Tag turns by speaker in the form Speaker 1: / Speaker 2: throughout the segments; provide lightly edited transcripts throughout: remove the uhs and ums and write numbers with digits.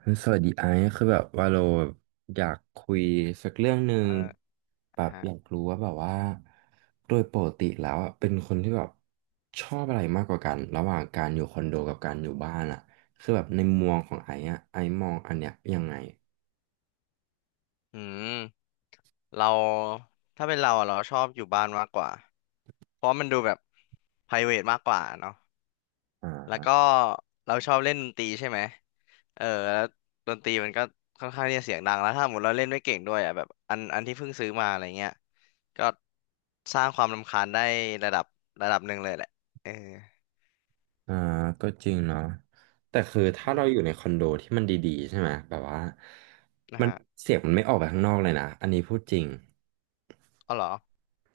Speaker 1: เฮ้ยสวัสดีไอซ์คือแบบว่าเราอยากคุยสักเรื่องหนึ่ง
Speaker 2: อ่
Speaker 1: แบ
Speaker 2: า
Speaker 1: บ
Speaker 2: ฮะ
Speaker 1: อยากรู้ว่าแบบว่าโดยปกติแล้วอะเป็นคนที่แบบชอบอะไรมากกว่ากันระหว่างการอยู่คอนโดกับการอยู่บ้านอ่ะคือแบบในมุมมองของไอซ์อ่ะไอซ์มองอันเนี้ยยังไง
Speaker 2: อืมเราถ้าเป็นเราอะเราชอบอยู่บ้านมากกว่าเพราะมันดูแบบ private มากกว่าเนาะแล้ว
Speaker 1: อ่า
Speaker 2: ก็เราชอบเล่นดนตรีใช่ไหมเออแล้วดนตรีมันก็ค่อนข้างที่จะเสียงดังแล้วถ้าสมมติเราเล่นไม่เก่งด้วยอ่ะแบบอันที่เพิ่งซื้อมาอะไรเงี้ยก็สร้างความรำคาญได้ระดับระดับหนึ่งเลยแหละเออ
Speaker 1: อ่าก็จริงเนาะแต่คือถ้า
Speaker 2: อื
Speaker 1: เรา
Speaker 2: ม
Speaker 1: อยู่ในคอนโดที่มันดีๆใช่ไหมแบบว่า
Speaker 2: นะ
Speaker 1: มัน
Speaker 2: ฮะ
Speaker 1: เสียงมันไม่ออกไปข้างนอกเลยนะอันนี้พูดจริง
Speaker 2: อ๋อเหรอ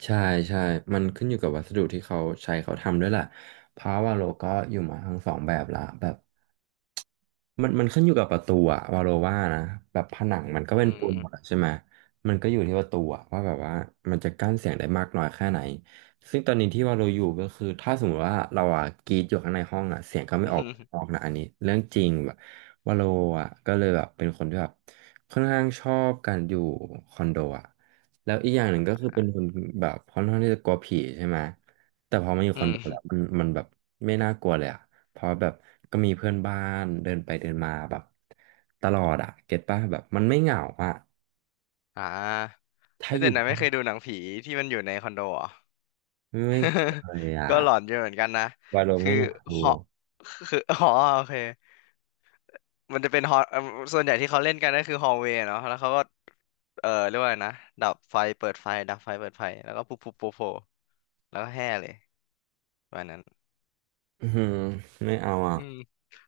Speaker 1: ใช่ใช่มันขึ้นอยู่กับวัสดุที่เขาใช้เขาทำด้วยแหละเพราะว่าโลก็อยู่มาทั้งสองแบบละแบบ มันขึ้นอยู่กับประตูอะวาโลว่านะแบบผนังมันก็
Speaker 2: อื
Speaker 1: เป็นปูน
Speaker 2: ม
Speaker 1: หมดอะใช่ไหมมันก็อยู่ที่ประตูอะว่าแบบว่ามันจะกั้นเสียงได้มากน้อยแค่ไหนซึ่งตอนนี้ที่วาโลอยู่ก็คือถ้าสมมติว่าเราอะกรีดอยู่ข้างในห้องอะเสียงก็ ไม่
Speaker 2: อื
Speaker 1: ออกออ
Speaker 2: ม
Speaker 1: กนะอันนี้เรื่องจริงแบบวาโลอะก็เลยแบบเป็นคนที่แบบค่อนข้างชอบการอยู่คอนโดอะแล้วอีกอย่างหนึ่งก็คือเป็นคนแบบค่อนข้างที่จะกลัวผีใช่ไหมแต่พอมาอยู่
Speaker 2: อื
Speaker 1: คอนโดแล้ว
Speaker 2: ม
Speaker 1: มันแบบไม่น่ากลัวเลยอะ เพราะแบบก็มีเพื่อนบ้านเดินไปเดินมาแบบตลอดอะเก็ตป่ะแบบมันไม่เหงาอะ
Speaker 2: อ่า
Speaker 1: ถ้า
Speaker 2: ไม่
Speaker 1: อ
Speaker 2: แต่
Speaker 1: ยู่
Speaker 2: นะไม่
Speaker 1: บ้าน
Speaker 2: เคยดูหนังผีที่มันอยู่ในคอนโดเหรอ
Speaker 1: ไม่เคย อะ
Speaker 2: ก็หลอนอยู่เหมือนกันนะ
Speaker 1: วาโล
Speaker 2: คื
Speaker 1: ไม่
Speaker 2: อ
Speaker 1: อยากดู
Speaker 2: ฮอคือ อ๋อโอเคมันจะเป็นฮอเอิ่มส่วนใหญ่ที่เขาเล่นกันก็คือฮอลเวย์เนาะแล้วเขาก็เออเรียกว่าอะไรนะดับไฟเปิดไฟดับไฟเปิดไฟแล้วก็ปุ๊บปุ๊บโผล่แล้วก็แห่เลยวันนั้น
Speaker 1: อืมไม่เอาอ่ะ
Speaker 2: อืม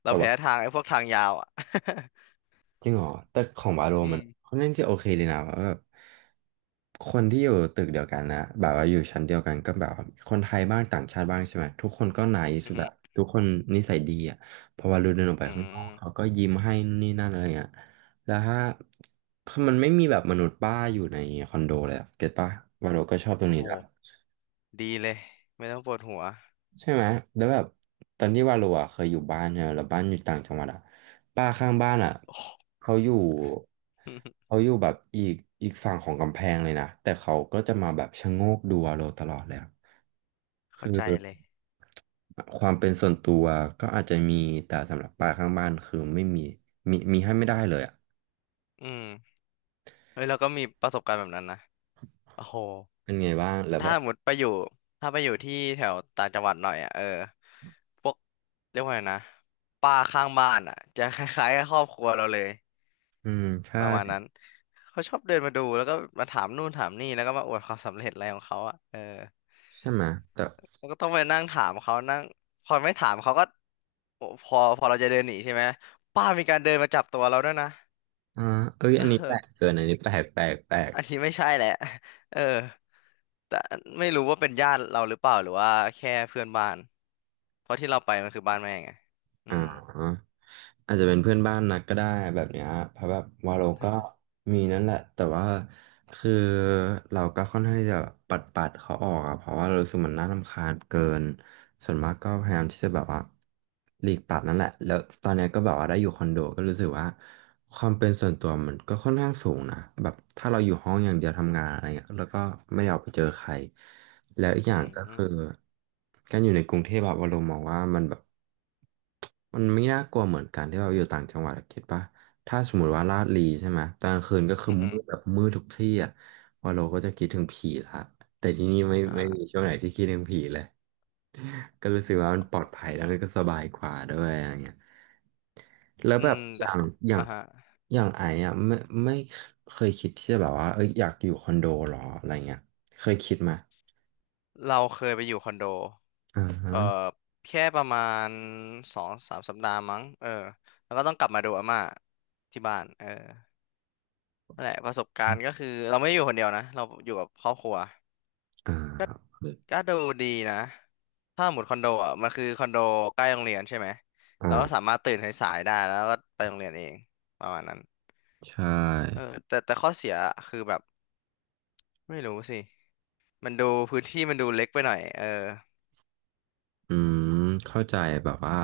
Speaker 2: เรา
Speaker 1: แต่ว่า
Speaker 2: แพ้ทางไอ้พวกทางยาวอ่ะ
Speaker 1: จริงเหรอแต่ของวาโล
Speaker 2: อื
Speaker 1: มัน
Speaker 2: ม
Speaker 1: ค่อนข้างจะโอเคเลยนะว่าแบบคนที่อยู่ตึกเดียวกันนะแบบว่าอยู่ชั้นเดียวกันก็แบบว่าคนไทยบ้างต่างชาติบ้างใช่ไหมทุกคนก็ไน
Speaker 2: อื
Speaker 1: ซ์แบบ
Speaker 2: ม
Speaker 1: ทุกคนนิสัยดีอ่ะพอวาโลเดินออกไป
Speaker 2: อื
Speaker 1: ข้างนอก
Speaker 2: ม
Speaker 1: เขาก็ยิ้มให้นู่นนี่นั่นอะไรเงี้ยแล้วถ้าคือมันไม่มีแบบมนุษย์ป้าอยู่ในคอนโดเลยอะเก็ตปะวาโลก็ชอบตรง
Speaker 2: โอ้
Speaker 1: นี้
Speaker 2: โห
Speaker 1: แหละ
Speaker 2: ดีเลยไม่ต้องปวดหัว
Speaker 1: ใช่ไหมแล้วแบบตอนที่ว่าเราอะเคยอยู่บ้านเนี่ยแล้วบ้านอยู่ต่างจังหวัดอะป้าข้างบ้านอะ
Speaker 2: โอ้โห
Speaker 1: เขาอยู่ เขาอยู่แบบอีกฝั่งของกำแพงเลยนะแต่เขาก็จะมาแบบชะโงกดูเราตลอดเลยอะ
Speaker 2: เข้า
Speaker 1: คื
Speaker 2: ใจ
Speaker 1: อ
Speaker 2: เลย
Speaker 1: ความเป็นส่วนตัวก็อาจจะมีแต่สำหรับป้าข้างบ้านคือไม่มีมีให้ไม่ได้เลยอะ
Speaker 2: อืม เฮ้ยเราก็มีประสบการณ์แบบนั้นนะโอ้โห
Speaker 1: เป็นไงบ้างแล้วแบ
Speaker 2: ถ้า
Speaker 1: บ
Speaker 2: หมดไปอยู่ถ้าไปอยู่ที่แถวต่างจังหวัดหน่อยอ่ะเออพวกเรียกว่าไงนะป้าข้างบ้านอ่ะจะคล้ายๆกับครอบครัวเราเลย
Speaker 1: อืมใช่
Speaker 2: ประมาณนั้นเขาชอบเดินมาดูแล้วก็มาถามนู่นถามนี่แล้วก็มาอวดความสำเร็จอะไรของเขาอ่ะเออ
Speaker 1: ใช่ไหมแต่
Speaker 2: แล้วก็ต้องไปนั่งถามเขานั่งพอไม่ถามเขาก็โอ้พอเราจะเดินหนีใช่ไหมป้ามีการเดินมาจับตัวเราด้วยนะ
Speaker 1: อ่าเอ้ยอันนี้แปลก เกินอันนี้แปลกแปลก
Speaker 2: อันนี้ไม่ใช่แหละ เออแต่ไม่รู้ว่าเป็นญาติเราหรือเปล่าหรือว่าแค่เพื่อนบ้านเพราะที่เราไปมันคือบ้านแม่ไงอื
Speaker 1: อ่
Speaker 2: ม
Speaker 1: าอาจจะเป็นเพื่อนบ้านนัดก็ได้แบบเนี้ยเพราะแบบวาโลก็ มีนั่นแหละแต่ว่าคือเราก็ค่อนข้างที่จะปัดเขาออกอะเพราะว่าเรารู้สึกมันน่ารำคาญเกินส่วนมากก็พยายามที่จะแบบว่าหลีกปัดนั่นแหละแล้วตอนเนี้ยก็แบบว่าได้อยู่คอนโดก็รู้สึกว่าความเป็นส่วนตัวมันก็ค่อนข้างสูงนะแบบถ้าเราอยู่ห้องอย่างเดียวทำงานอะไรเงี้ยแล้วก็ไม่ได้ออกไปเจอใคร แล้วอีกอย่า
Speaker 2: อื
Speaker 1: งก็คือ
Speaker 2: ม
Speaker 1: การอยู่ในกรุงเทพอะวาโลมมองว่ามันแบบมันไม่น่ากลัวเหมือนการที่เราอยู่ต่างจังหวัดอะคิดป่ะถ้าสมมติว่าลาดลีใช่ไหมตอนกลางคืนก็คือ
Speaker 2: อืมอหื
Speaker 1: มื
Speaker 2: อ
Speaker 1: ดแบบมืดทุกที่อะวอลโลก็จะคิดถึงผีละแต่ที่นี่ไม่
Speaker 2: อ่า
Speaker 1: ไม่มีช่วงไหนที่คิดถึงผีเลยก็รู้สึกว่ามันปลอดภัยแล้วมันก็สบายกว่าด้วยอะไรเงี้ยแล้ว
Speaker 2: อื
Speaker 1: แบบ
Speaker 2: มแต่ขอ
Speaker 1: อย่า
Speaker 2: อ่า
Speaker 1: ง
Speaker 2: ฮะ
Speaker 1: อย่างไอ้อะไม่เคยคิดที่จะแบบว่าเอ้ยอยากอยู่คอนโดหรออะไรเงี้ยเคยคิดไหม
Speaker 2: เราเคยไปอยู่คอนโด
Speaker 1: อ่าฮะ
Speaker 2: เอ่อแค่ประมาณสองสามสัปดาห์มั้งเออแล้วก็ต้องกลับมาดูอาม่าที่บ้านเออนั่นแหละประสบการณ์ก็คือเราไม่ได้อยู่คนเดียวนะเราอยู่กับครอบครัว
Speaker 1: อ่
Speaker 2: ก็
Speaker 1: า
Speaker 2: ก็ดูดีนะถ้าหมดคอนโดอ่ะมันคือคอนโดใกล้โรงเรียนใช่ไหม
Speaker 1: อ่
Speaker 2: เราก็สา
Speaker 1: า
Speaker 2: มารถตื่นสายๆได้แล้วก็ไปโรงเรียนเองประมาณนั้น
Speaker 1: ใช่
Speaker 2: เออแต่ข้อเสียคือแบบไม่รู้สิมันดูพื้นที่มันดูเล็กไปหน่อยเออ
Speaker 1: อืมเข้าใจแบบว่า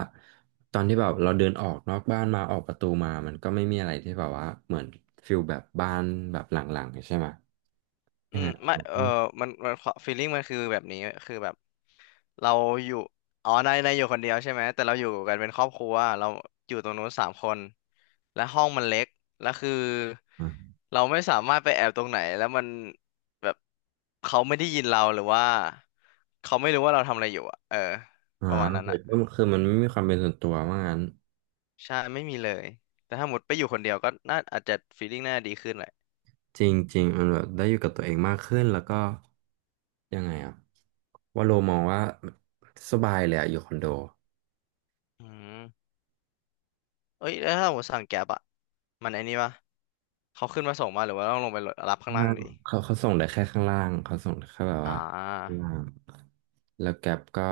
Speaker 1: ตอนที่แบบเราเดินออกนอกบ้านมาออกประตูมามันก็ไม่มีอะไรที่แบบว่าเหมือนฟิลแบบบ้านแบบหลังๆใช่ไหม
Speaker 2: อื
Speaker 1: ยังไง
Speaker 2: มไม่เออ
Speaker 1: อื
Speaker 2: มันฟีลลิ่งมันคือแบบนี้คือแบบเราอยู่อ๋อนายอยู่คนเดียวใช่ไหมแต่เราอยู่กันเป็นครอบครัวเราอยู่ตรงนู้นสามคนและห้องมันเล็กแล้วคือ
Speaker 1: อ่า
Speaker 2: เราไม่สามารถไปแอบตรงไหนแล้วมันแบบเขาไม่ได้ยินเราหรือว่าเขาไม่รู้ว่าเราทำอะไรอยู่อะเออ
Speaker 1: อ่า
Speaker 2: ประมาณ
Speaker 1: โอ
Speaker 2: นั้น
Speaker 1: เค
Speaker 2: อะ
Speaker 1: ก็คือมันไม่มีความเป็นส่วนตัวว่างั้น
Speaker 2: ใช่ไม่มีเลยแต่ถ้าหมดไปอยู่คนเดียวก็น่าอาจจะฟีลลิ่งน่าดีขึ้นแหละ
Speaker 1: จริงๆมันแบบได้อยู่กับตัวเองมากขึ้นแล้วก็ยังไงอ่ะว่าโลมองว่าสบายเลยอะอยู่คอนโดล
Speaker 2: อืม เอ้ยแล้วถ้าผมสั่งแก๊บอะมันไอ้นี่ปะเขาขึ้นมาส่งมาหรือว่าต้องลงไปรับข้างล่า
Speaker 1: ่า
Speaker 2: ง
Speaker 1: ง
Speaker 2: ดิ
Speaker 1: เขาเขาส่งได้แค่ข้างล่างเขาส่งได้แค่แบบ
Speaker 2: อ่
Speaker 1: ว่าข้าง
Speaker 2: า
Speaker 1: ล่าง แล้วแกป็ก็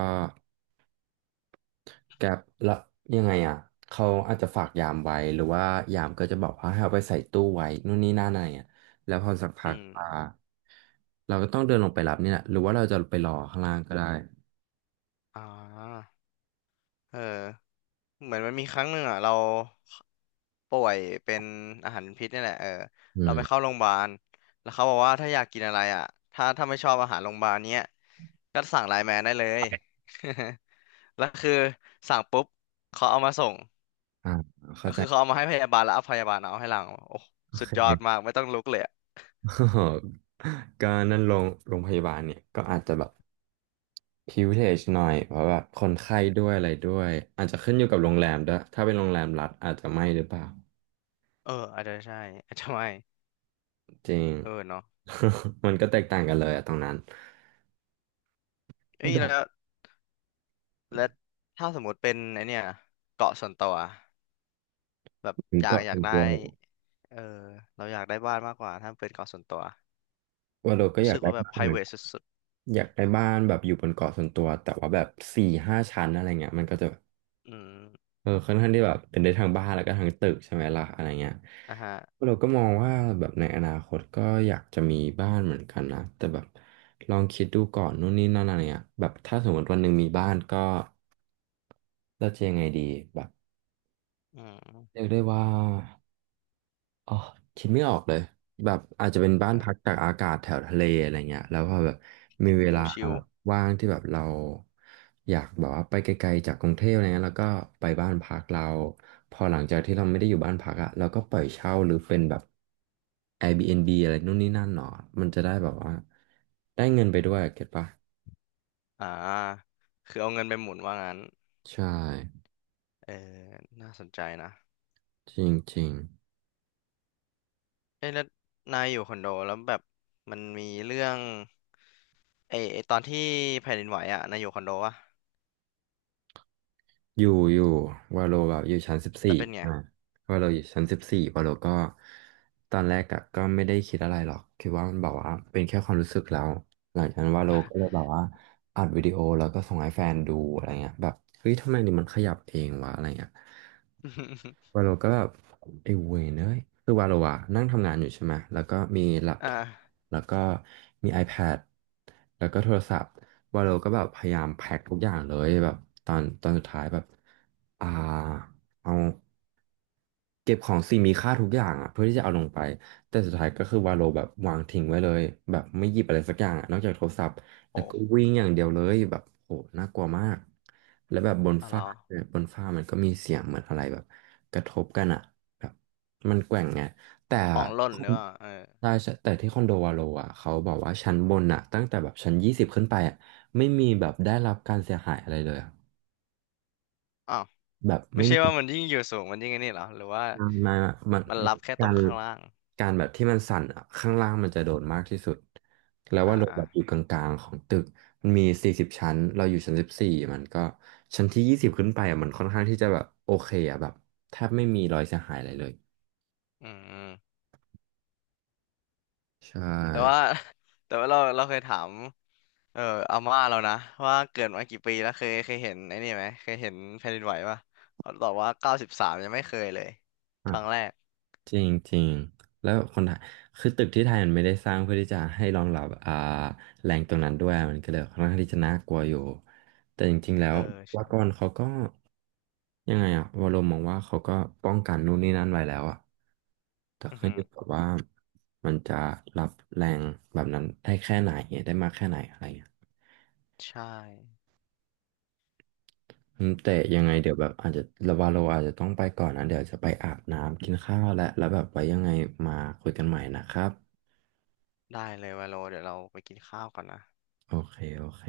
Speaker 1: แกป็แล้วยังไงอ่ะเขาอาจจะฝากยามไว้หรือว่ายามก็จะบอกว่าให้เอาไปใส่ตู้ไว้นู่นนี่นั่นอะไรอ่ะแล้วพอสัก
Speaker 2: อื
Speaker 1: พักอ่า
Speaker 2: ม
Speaker 1: เราก็ต้องเดินลงไปรับนี่แหละหรือว่าเราจะไปรอข้างล่างก็ได้
Speaker 2: อ่าเออเหมือนมันมีครั้งหนึ่งอ่ะเราป่วยเป็นอาหารพิษนี่แหละเออ
Speaker 1: อื
Speaker 2: เราไปเข้า
Speaker 1: ม
Speaker 2: โรงพยาบาลแล้วเขาบอกว่าถ้าอยากกินอะไรอ่ะถ้าไม่ชอบอาหารโรงพยาบาลเนี้ยก็สั่งไลน์แมนได้เลย แล้วคือสั่งปุ๊บ เขาเอามาส่ง
Speaker 1: อ่าเข้า
Speaker 2: ก็
Speaker 1: ใจ
Speaker 2: คือเขาเอามาให้พยาบาลแล้วเอาพยาบาลเอาให้หลังโอ้
Speaker 1: โอ
Speaker 2: สุ
Speaker 1: เค
Speaker 2: ดยอดมากไม่ต้องลุกเลย
Speaker 1: ก็นั่นโรงพยาบาลเนี่ยก็อาจจะแบบ privilege หน่อยเพราะแบบคนไข้ด้วยอะไรด้วยอาจจะขึ้นอยู่กับโรงแรมด้วยถ้าเป็นโรงแรมรัฐอาจจะไม่หรือเปล่า
Speaker 2: เอออาจจะใช่อาจจะไม่
Speaker 1: จริง
Speaker 2: เออเนาะ
Speaker 1: มันก็แตกต่างกันเลยอะตรงนั้น
Speaker 2: เอ้ย
Speaker 1: ดอก
Speaker 2: แล้วถ้าสมมติเป็นไอเนี่ยเกาะส่วนตัวแบบ
Speaker 1: มันก็
Speaker 2: อยา
Speaker 1: เป็
Speaker 2: ก
Speaker 1: น
Speaker 2: ได้
Speaker 1: ตัวเนู
Speaker 2: เออเราอยากได้บ้านมากกว่าถ้าเป็นเกาะส่วนตัว
Speaker 1: ว่าเราก็
Speaker 2: รู้
Speaker 1: อยาก
Speaker 2: สึก
Speaker 1: ได้
Speaker 2: ว่าแบบ
Speaker 1: บ้านเหมือนกั
Speaker 2: private
Speaker 1: น
Speaker 2: สุด
Speaker 1: อยากได้บ้านแบบอยู่บนเกาะส่วนตัวแต่ว่าแบบสี่ห้าชั้นอะไรเงี้ยมันก็จะ
Speaker 2: ๆอืม
Speaker 1: เออค่อนข้างที่แบบเป็นได้ทั้งบ้านแล้วก็ทั้งตึกใช่ไหมล่ะอะไรเงี้ย
Speaker 2: อ่ะฮะ
Speaker 1: เราก็มองว่าแบบในอนาคตก็อยากจะมีบ้านเหมือนกันนะแต่แบบลองคิดดูก่อนนู่นนี่นั่นอะไรเงี้ยแบบถ้าสมมติวันหนึ่งมีบ้านก็เราจะยังไงดีแบบ
Speaker 2: อื
Speaker 1: เรี
Speaker 2: ม
Speaker 1: ยกได้ว่า อ๋อคิดไม่ออกเลยแบบอาจจะเป็นบ้านพั
Speaker 2: อ่า
Speaker 1: กตากอากาศแถวทะเลอะไรเงี้ยแล้วพอแบบมี
Speaker 2: โอ้
Speaker 1: เว
Speaker 2: โห
Speaker 1: ลา
Speaker 2: ชิล
Speaker 1: ว่างที่แบบเราอยากแบบว่าไปไกลๆจากกรุงเทพอะไรเงี้ยแล้วก็ไปบ้านพักเราพอหลังจากที่เราไม่ได้อยู่บ้านพักอะเราก็ปล่อยเช่าหรือเป็นแบบ Airbnb อะไรนู่นนี่นั่นหนอมันจะได้แบบว่าได้เงินไปด้วยเก็ตปะ
Speaker 2: อ่าคือเอาเงินไปหมุนว่างั้น
Speaker 1: ใช่
Speaker 2: เออน่าสนใจนะ
Speaker 1: จริง
Speaker 2: เอ้ยแล้วนายอยู่คอนโดแล้วแบบมันมีเรื่องไอ้ตอนที่แผ่นดินไหวอ่ะนายอยู่คอนโดวะ
Speaker 1: อยู่อยู่วาโลแบบอยู่ชั้นสิบ
Speaker 2: แล้
Speaker 1: สี่
Speaker 2: วเป็นไง
Speaker 1: อ่าวาโลอยู่ชั้นสิบสี่วาโลก็ตอนแรกอะก็ไม่ได้คิดอะไรหรอกคิดว่ามันแบบว่าเป็นแค่ความรู้สึกแล้วหลังจากนั้นวาโลก็เลยแบบว่าอัดวิดีโอแล้วก็ส่งให้แฟนดูอะไรเงี้ยแบบเฮ้ยทำไมนี่มันขยับเองวะอะไรเงี้ย วา โลก็แบบไอ้เวยเนยคือวาโลอะนั่งทำงานอยู่ใช่ไหมแล้วก็มีแล็ป
Speaker 2: อ่
Speaker 1: ท็อป
Speaker 2: า
Speaker 1: แล้วก็มี iPad แล้วก็โทรศัพท์วาโลก็แบบพยายามแพ็คทุกอย่างเลยแบบตอนสุดท้ายแบบอ่าเอา เก็บของสิ่งมีค่าทุกอย่างอ่ะเพื่อที่จะเอาลงไปแต่สุดท้ายก็คือวาโลแบบวางทิ้งไว้เลยแบบไม่หยิบอะไรสักอย่างอะนอกจากโทรศัพท์แล้ว
Speaker 2: โห
Speaker 1: ก็วิ่งอย่างเดียวเลยแบบโหน่ากลัวมากแล้วแบบบน
Speaker 2: อ๋อเหร
Speaker 1: ฟ้า
Speaker 2: อ
Speaker 1: เนี่ยบนฟ้ามันก็มีเสียงเหมือนอะไรแบบกระทบกันอ่ะแบบมันแกว่งไงแต่
Speaker 2: ของหล่
Speaker 1: ค
Speaker 2: นหรื
Speaker 1: น
Speaker 2: อเปล่าเออ
Speaker 1: ใช่ใช่แต่ที่คอนโดวาโลอ่ะเขาบอกว่าชั้นบนอ่ะตั้งแต่แบบชั้น 20ขึ้นไปอ่ะไม่มีแบบได้รับการเสียหายอะไรเลยอะ
Speaker 2: อ้าว
Speaker 1: แบบ
Speaker 2: ไม่
Speaker 1: ไม่
Speaker 2: ใช่
Speaker 1: มี
Speaker 2: ว่ามันยิ่งอยู่สูงมันยิ่งไอ้นี่เหรอหรือว่า
Speaker 1: ไม่ไมามัน
Speaker 2: มันรับแค่ต
Speaker 1: กา
Speaker 2: รง
Speaker 1: ร
Speaker 2: ข้างล่าง
Speaker 1: การแบบที่มันสั่นอะข้างล่างมันจะโดนมากที่สุด แล้ว
Speaker 2: อ่
Speaker 1: ว่าเราแบบอ
Speaker 2: า
Speaker 1: ยู่กลางๆของตึก มันมี40 ชั้น เราอยู่ชั้น 14มันก็ชั้นที่ 20ขึ้นไปอะมันค่อนข้างที่จะแบบโอเคอะแบบแทบไม่มีรอยเสียหายอะไรเลย
Speaker 2: อืมอืม
Speaker 1: ใช่
Speaker 2: แต่ว่า แต่ว่าเราเคยถามเอออาม่าเรานะว่าเกิดมากี่ปีแล้วเคยเห็นไอ้นี่ไหมเคยเห็นแผ่นดินไหวป่ะเขาตอบว่า93ยังไม่เคยเลยครั้งแรก
Speaker 1: จริงจริงแล้วคนไทยคือตึกที่ไทยมันไม่ได้สร้างเพื่อที่จะให้รองรับแรงตรงนั้นด้วยมันก็เลยค่อนข้างที่จะน่ากลัวอยู่แต่จริงๆแล้ว
Speaker 2: เออ
Speaker 1: วากอ
Speaker 2: ใช่
Speaker 1: นเขาก็ยังไงอะวรมมองว่าเขาก็ป้องกันนู่นนี่นั่นไว้แล้วอะแต่
Speaker 2: อือ
Speaker 1: ขึ้น
Speaker 2: ฮึ
Speaker 1: อยู่กับว่ามันจะรับแรงแบบนั้นได้แค่ไหนได้มากแค่ไหนอะไรอย่างเงี้ย
Speaker 2: ใช่
Speaker 1: อืมแต่ยังไงเดี๋ยวแบบอาจจะระวาโลอาจจะต้องไปก่อนนะเดี๋ยวจะไปอาบน้ำกินข้าวและแล้วแบบไว้ยังไงมาคุยกันใหม่นะครับ
Speaker 2: ได้เลยว่าโลเดี๋ยวเราไปกินข้าวก่อนนะ
Speaker 1: โอเค โอเค